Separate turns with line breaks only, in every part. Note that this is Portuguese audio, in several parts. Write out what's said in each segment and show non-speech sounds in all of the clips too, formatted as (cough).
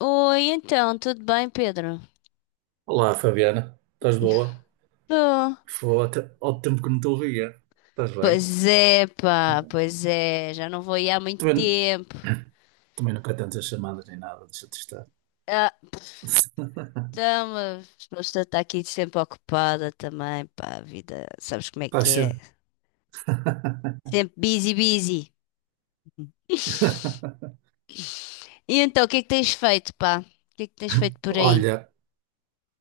Oi, então, tudo bem, Pedro?
Olá, Fabiana. Estás boa?
Tô.
Foi até ao tempo que não te ouvia. Estás bem?
Pois é, pá, pois é, já não vou ir há muito
Também,
tempo.
também, nunca tantas chamadas nem nada, deixa-te estar.
Ah, então, a pessoa está aqui sempre ocupada também, pá, a vida, sabes como é
Está
que
cedo.
é? Sempre busy, busy. (laughs)
(laughs)
E então, o que é que tens feito, pá? O que é que tens feito por aí?
Olha,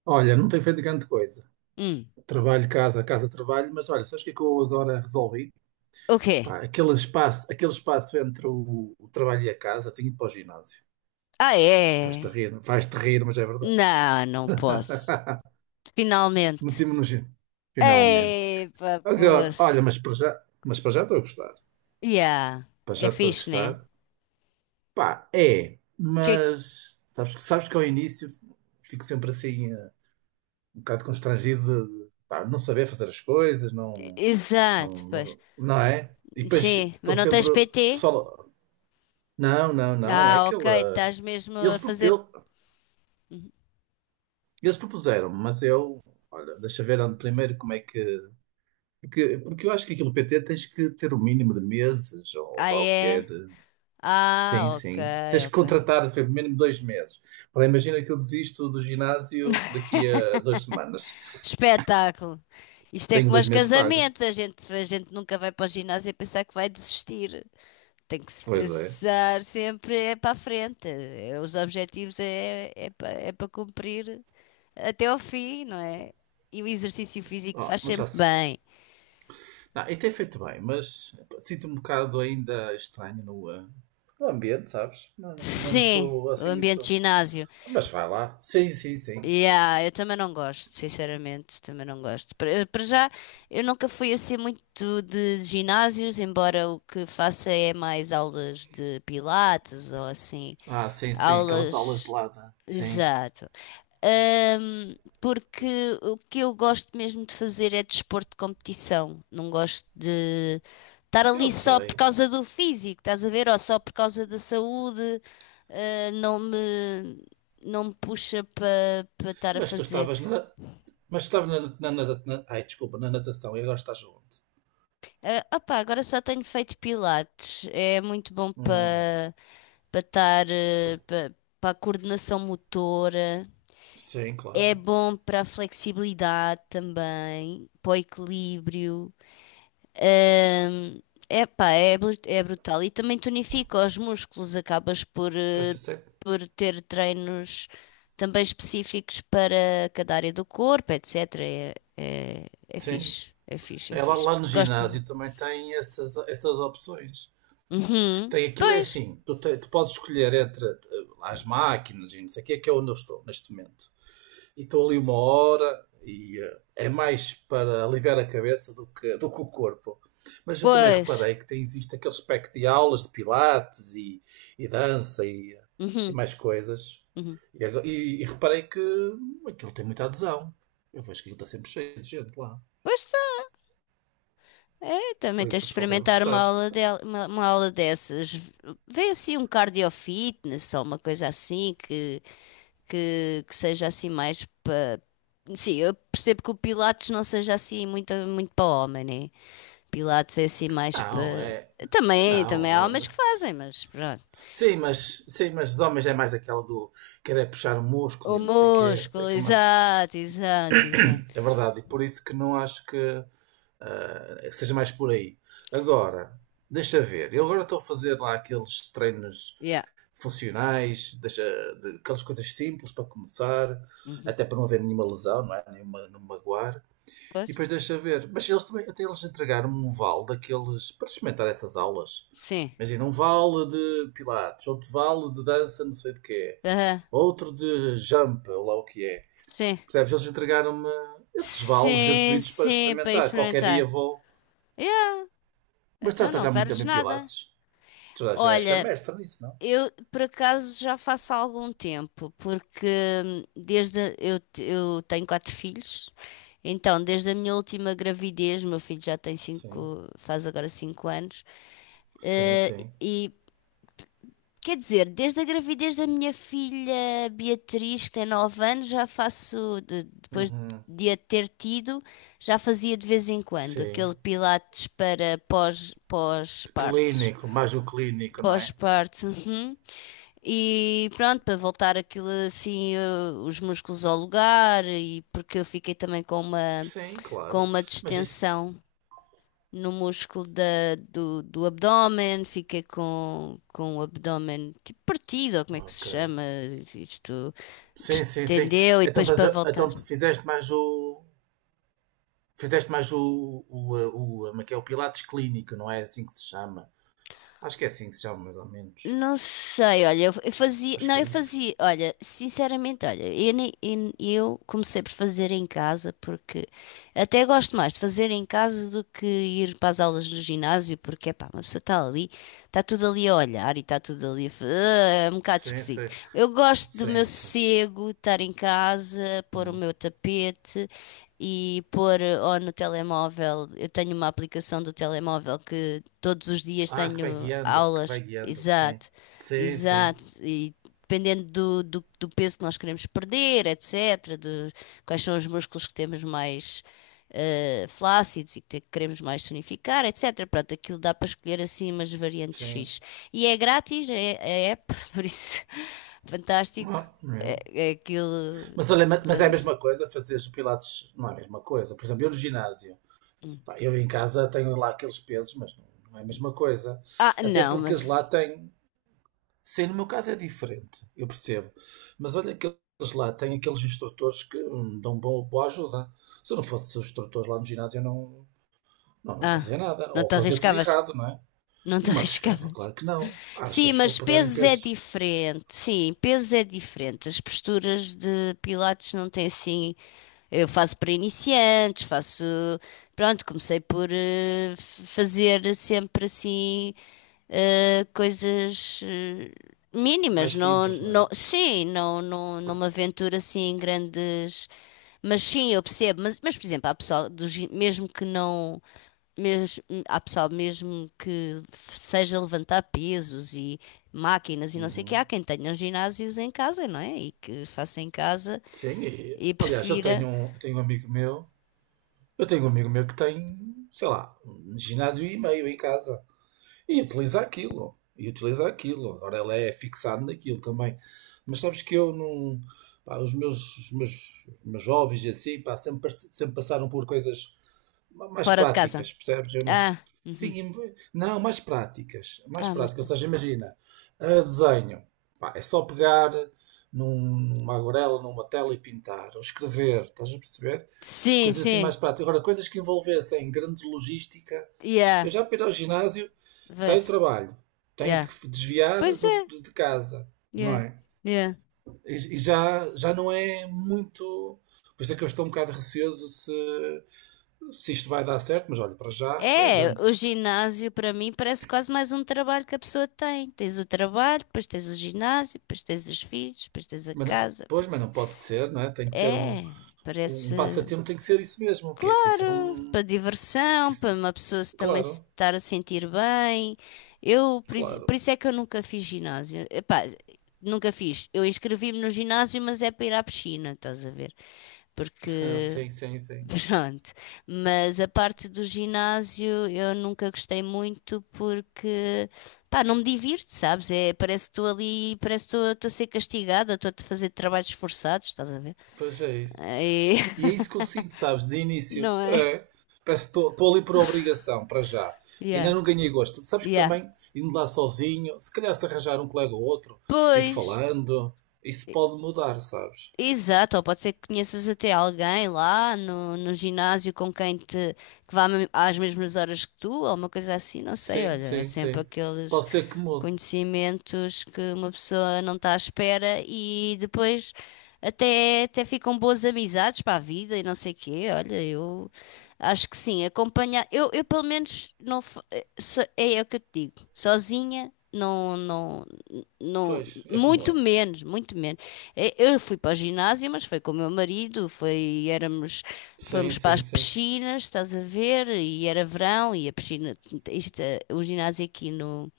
olha, não tenho feito grande coisa.
Hum,
Trabalho, casa, casa, trabalho, mas olha, sabes o que é que eu agora resolvi?
o quê?
Pá, aquele espaço entre o trabalho e a casa, tenho ido para o ginásio.
Ah,
Estás-te a
é?
rir, vais-te rir, mas é verdade.
Não, não posso.
(laughs)
Finalmente.
Meti-me no ginásio. Finalmente.
Ei, pá,
Agora,
poço.
olha, mas para já estou a gostar.
Yeah,
Pá,
é
já estou a
fixe, né?
gostar. Pá, é,
Que...
mas sabes, sabes que ao início fico sempre assim um bocado constrangido de, pá, não saber fazer as coisas, não,
Exato,
não,
pois.
não, não é? E depois
Sim,
estão
mas não
sempre,
tens
o
PT?
pessoal, não, não, não, é
Ah, ok,
aquela.
estás mesmo a
Eles, pro-
fazer.
ele- eles propuseram, mas eu, olha, deixa ver ando primeiro como é que. Porque eu acho que aquilo PT tens que ter o mínimo de meses, ou
Ah,
lá o que é.
é?
Sim,
Ah, ok,
sim. Tens que
ok.
contratar pelo mínimo 2 meses. Ora, imagina que eu desisto do ginásio daqui a 2 semanas.
Espetáculo. Isto é
Tenho
como
dois
aos
meses pagos.
casamentos, a gente nunca vai para o ginásio e pensar que vai desistir. Tem que se
Pois é.
pensar sempre é para a frente. Os objetivos é para cumprir até ao fim, não é? E o exercício físico
Oh,
faz
mas já
sempre
sei.
bem.
Não, e tem feito bem, mas sinto-me um bocado ainda estranho no ambiente, sabes? Não, não, não
Sim,
estou
o
assim
ambiente de
muito.
ginásio.
Mas vai lá. Sim, sim, sim.
Yeah, eu também não gosto, sinceramente, também não gosto. Para já, eu nunca fui assim muito de ginásios, embora o que faça é mais aulas de pilates ou assim,
Ah, sim, sim. Aquelas aulas de
aulas.
lata. Sim.
Exato. Porque o que eu gosto mesmo de fazer é desporto de competição. Não gosto de estar
Eu
ali só por
sei.
causa do físico, estás a ver? Ou só por causa da saúde. Ah, não me, não me puxa para estar a
Mas tu
fazer.
estavas na. Mas tu estavas na, na, na, na- Ai, desculpa, na natação e agora estás onde?
Ah, opá, agora só tenho feito pilates. É muito bom
Hum,
para estar para para a coordenação motora.
sim,
É
claro.
bom para a flexibilidade também, para o equilíbrio. Ahm, epá, é, é brutal. E também tonifica os músculos, acabas por,
Pois eu sei.
por ter treinos também específicos para cada área do corpo, etc. É
Sim.
fixe, é fixe, é
É lá,
fixe.
lá no
Gosto-me.
ginásio também tem essas opções.
Uhum.
Tem aquilo é
Pois,
assim, tu podes escolher entre as máquinas e não sei o que é onde eu estou neste momento. E estou ali uma hora e é mais para aliviar a cabeça do que o corpo. Mas eu também
pois.
reparei que tem, existe aquele espectro de aulas de pilates e dança e
Uhum.
mais coisas.
Uhum.
E reparei que aquilo tem muita adesão. Eu vejo que aquilo está sempre cheio de gente lá.
Pois está, é,
Por
também tens
isso
de
o pessoal deve
experimentar uma
gostar.
aula, uma aula dessas. Vê assim um cardio fitness ou uma coisa assim que seja assim mais para. Sim, eu percebo que o Pilates não seja assim muito, muito para homem, né? Pilates é assim mais
Não,
para.
é.
Também,
Não,
também há homens que
não-
fazem, mas pronto.
Sim, mas os homens é mais aquela do querer puxar o músculo
O
e não sei o quê, não sei o
músculo,
que mais.
exato, exato, exato.
É verdade, e por isso que não acho que, seja mais por aí. Agora, deixa ver, eu agora estou a fazer lá aqueles treinos
Yeah.
funcionais, aquelas coisas simples para começar,
Uhum.
até para não haver nenhuma lesão, não é? Nenhuma, não me magoar. E
Pois?
depois deixa ver. Mas eles também, até eles entregaram um vale daqueles para experimentar essas aulas.
Sim.
Imagina, um vale de pilates, outro vale de dança, não sei de quê,
Aham.
outro de jump, ou lá o que é.
Sim.
Percebes? Eles entregaram-me esses vales
Sim,
gratuitos para
sim, para
experimentar. Qualquer dia
experimentar.
vou.
Yeah.
Mas estás
Então
tá já
não
há muito
perdes
tempo em
nada.
pilates. Tu já deves ser
Olha,
mestre nisso, não?
eu, por acaso, já faço há algum tempo, porque eu tenho 4 filhos, então desde a minha última gravidez, meu filho já tem
Sim,
5, faz agora 5 anos,
sim,
eh,
sim.
e quer dizer, desde a gravidez da minha filha Beatriz, que tem 9 anos, já faço, depois
Uhum.
de a ter tido, já fazia de vez em quando
Sim.
aquele pilates para pós, pós-parto.
Clínico, mais o clínico, não é?
Pós-parto, uhum. E pronto, para voltar aquilo assim, os músculos ao lugar, e porque eu fiquei também
Sim,
com
claro.
uma
Mas isso.
distensão no músculo do abdómen, fiquei com o abdómen tipo partido, ou como é que se
Ok.
chama? Isto
Sim, sim, sim.
distendeu e
Então,
depois
estás
para
a-
voltar.
então tu fizeste mais o. Fizeste mais o, como é que é? O Pilates Clínico, não é assim que se chama? Acho que é assim que se chama, mais ou menos.
Não sei, olha, eu fazia,
Acho
não,
que é
eu
isso.
fazia, olha, sinceramente, olha, eu, nem- eu comecei por fazer em casa porque até gosto mais de fazer em casa do que ir para as aulas do ginásio, porque, pá, uma pessoa está ali, está tudo ali a olhar e está tudo ali a, é um bocado
Sim, sim.
esquisito. Eu gosto do meu
Sim, sim.
sossego, estar em casa, pôr o
Hum.
meu tapete e pôr ou no telemóvel, eu tenho uma aplicação do telemóvel que todos os dias
Ah,
tenho
que vai
aulas.
guiando, sim.
Exato,
Sim, sim.
exato. E dependendo do peso que nós queremos perder, etc., de quais são os músculos que temos mais flácidos e queremos mais tonificar, etc. Pronto, aquilo dá para escolher assim umas variantes
Sim.
fixe. E é grátis, é, é app, (laughs) por isso, fantástico.
Ah,
É,
é.
é aquilo.
Mas, olha, mas é a
desanos-
mesma coisa fazer os pilates, não é a mesma coisa. Por exemplo, eu no ginásio,
Hum.
pá, eu em casa tenho lá aqueles pesos, mas não, não é a mesma coisa.
Ah,
Até
não,
porque eles
mas.
lá têm. Sim, no meu caso é diferente, eu percebo. Mas olha que eles lá têm aqueles instrutores que dão boa ajuda. Se eu não fosse o instrutor lá no ginásio, eu não
Ah,
fazia nada.
não
Ou
te
fazia tudo
arriscavas.
errado, não é?
Não te (laughs)
Não me arriscava,
arriscavas.
claro que não.
Sim,
Achas que vou
mas
pegar em
pesos é
pesos
diferente. Sim, pesos é diferente. As posturas de Pilates não têm assim. Eu faço para iniciantes, faço. Pronto, comecei por fazer sempre assim coisas
mais
mínimas,
simples, não é?
não me aventuro assim em grandes. Mas sim, eu percebo. Mas por exemplo, há pessoal mesmo que não. Mesmo, há pessoal mesmo seja levantar pesos e máquinas e não sei o que,
Uhum.
há quem tenha ginásios em casa, não é? E que faça em casa
Sim, e,
e
aliás,
prefira.
eu tenho um amigo meu que tem, sei lá, um ginásio e meio em casa. E utiliza aquilo. E utiliza aquilo. Agora ela é fixada naquilo também. Mas sabes que eu não. Pá, os meus hobbies e assim, pá, sempre passaram por coisas mais
Fora de casa.
práticas, percebes? Eu não.
Ah,
Sim,
uhum.
não, mais práticas. Mais
Ah, mais
práticas. Ou
perto.
seja, imagina, desenho. Pá, é só pegar numa aguarela, numa tela e pintar. Ou escrever, estás a perceber?
Sim,
Coisas assim mais
sim.
práticas. Agora, coisas que envolvessem grande logística.
Yeah,
Eu já para ir ao ginásio, saio do
vejo.
trabalho, tenho
Yeah.
que desviar
Pois
do-
é.
do- de casa, não
Yeah,
é?
yeah.
E, já não é muito. Por isso é que eu estou um bocado receoso se isto vai dar certo, mas olha, para já vai
É,
andando.
o ginásio para mim parece quase mais um trabalho que a pessoa tem. Tens o trabalho, depois tens o ginásio, depois tens os filhos, depois tens a casa.
Pois, mas não pode ser, não é? Tem que ser um,
É,
um
parece.
passatempo, tem que ser isso mesmo, o quê? Tem que ser
Claro,
um.
para
Tem
diversão,
que
para
ser-
uma pessoa se também se
Claro,
estar a sentir bem. Eu, por
claro.
isso é que eu nunca fiz ginásio. Epá, nunca fiz. Eu inscrevi-me no ginásio, mas é para ir à piscina, estás a ver?
(laughs) Ah,
Porque,
sim, sim, sim.
(laughs) pronto. Mas a parte do ginásio eu nunca gostei muito porque, pá, não me divirto, sabes? É, parece que estou ali, parece que estou a ser castigada, estou a fazer trabalhos forçados, estás a ver?
Pois é isso.
É,
E é
(laughs)
isso que eu sinto, sabes, de início.
não é?
É. Parece que estou ali por obrigação, para já.
Yeah,
Ainda não ganhei gosto. Sabes que
yeah.
também, indo lá sozinho, se calhar se arranjar um colega ou outro, ir
Pois,
falando, isso
e-
pode mudar, sabes?
exato, ou pode ser que conheças até alguém lá no ginásio com quem te, às mesmas horas que tu, ou uma coisa assim, não sei,
Sim,
olha, há
sim,
sempre
sim.
aqueles
Pode ser que mude.
conhecimentos que uma pessoa não está à espera e depois até ficam boas amizades para a vida e não sei quê, olha, eu acho que sim, acompanhar, eu pelo menos não, fa- eh, so- é é o que eu te digo, sozinha, não, não, não,
Pois, é como
muito
eu.
menos, muito menos. Eu fui para o ginásio, mas foi com o meu marido, foi, éramos,
Sim,
fomos para as
sim, sim.
piscinas, estás a ver? E era verão e a piscina, isto, o ginásio aqui no,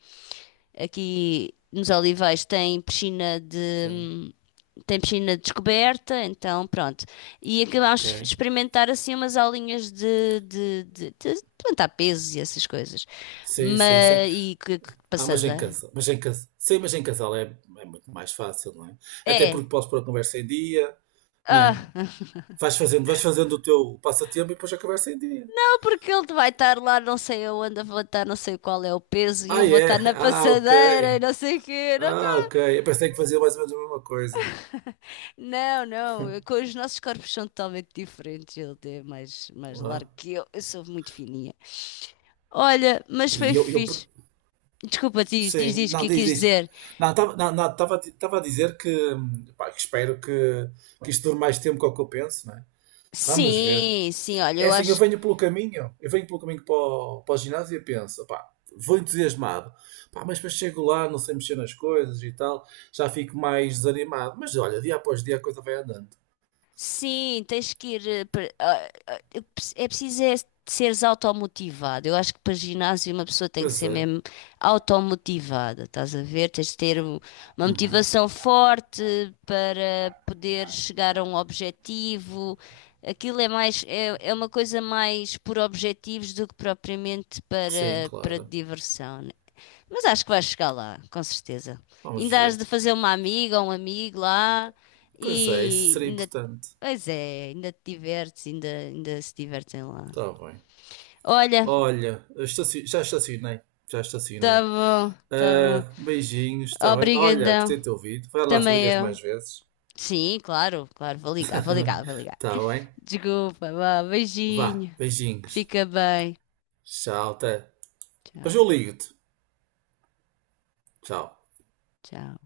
aqui nos Olivais tem
Sim,
tem piscina descoberta, então pronto. E acabámos
ok.
de experimentar assim umas aulinhas de levantar pesos e essas coisas.
Sim, sim, sim.
Mas, que
Ah, mas em
passada.
casa, mas em casa. Sim, mas em casal é muito mais fácil, não é? Até
É.
porque podes pôr a conversa em dia, não é?
Ah.
Vais fazendo o teu passatempo e depois a conversa em dia.
(laughs) Porque ele vai estar lá, não sei aonde, eu vou estar, não sei qual é o peso, e eu
Ah,
vou
é?
estar na
Ah, ok.
passadeira e não sei o quê.
Ah, ok. Eu pensei que fazia mais ou menos a mesma coisa.
(laughs) Não, não, eu- com os nossos corpos são totalmente diferentes. Ele é mais, mais largo
Ah,
que eu sou muito fininha. Olha, mas foi
e eu,
fixe. Desculpa, diz, diz,
sim.
diz o
Não,
que é que
diz,
quis
diz.
dizer.
Não, estava não, não, tava, a di- tava a dizer que, pá, que espero que isto dure mais tempo que o que eu penso, não é? Vamos ver.
Sim, sim, olha,
É
eu
assim, eu
acho.
venho pelo caminho, eu venho pelo caminho para o ginásio e penso, pá, vou entusiasmado. Pá, mas depois chego lá, não sei mexer nas coisas e tal, já fico mais desanimado. Mas olha, dia após dia a coisa vai andando.
Sim, tens que ir. É preciso é seres automotivado. Eu acho que para ginásio uma pessoa tem que
Pois
ser
é.
mesmo automotivada, estás a ver? Tens de ter um- uma motivação forte para poder chegar a um objetivo. Aquilo é, é uma coisa mais por objetivos do que propriamente
Sim,
para
claro.
diversão, mas acho que vais chegar lá, com certeza.
Vamos
Ainda has de
ver.
fazer uma amiga ou um amigo lá
Pois é, isso
e
seria
ainda,
importante.
pois é, ainda te divertes, ainda, ainda se divertem lá.
Está bem.
Olha,
Olha, eu já estacionei. Já
tá
estacionei.
bom, tá bom.
Ah, beijinhos, está bem? Olha, gostei
Obrigadão.
de te ouvir. Vai lá se
Também
ligas mais
eu.
vezes.
Sim, claro, claro,
(laughs)
vou ligar.
Está bem?
Desculpa, vá,
Vá,
beijinho.
beijinhos.
Fica bem.
Tchau, até. Depois
Tchau,
eu ligo-te. Tchau.
tchau.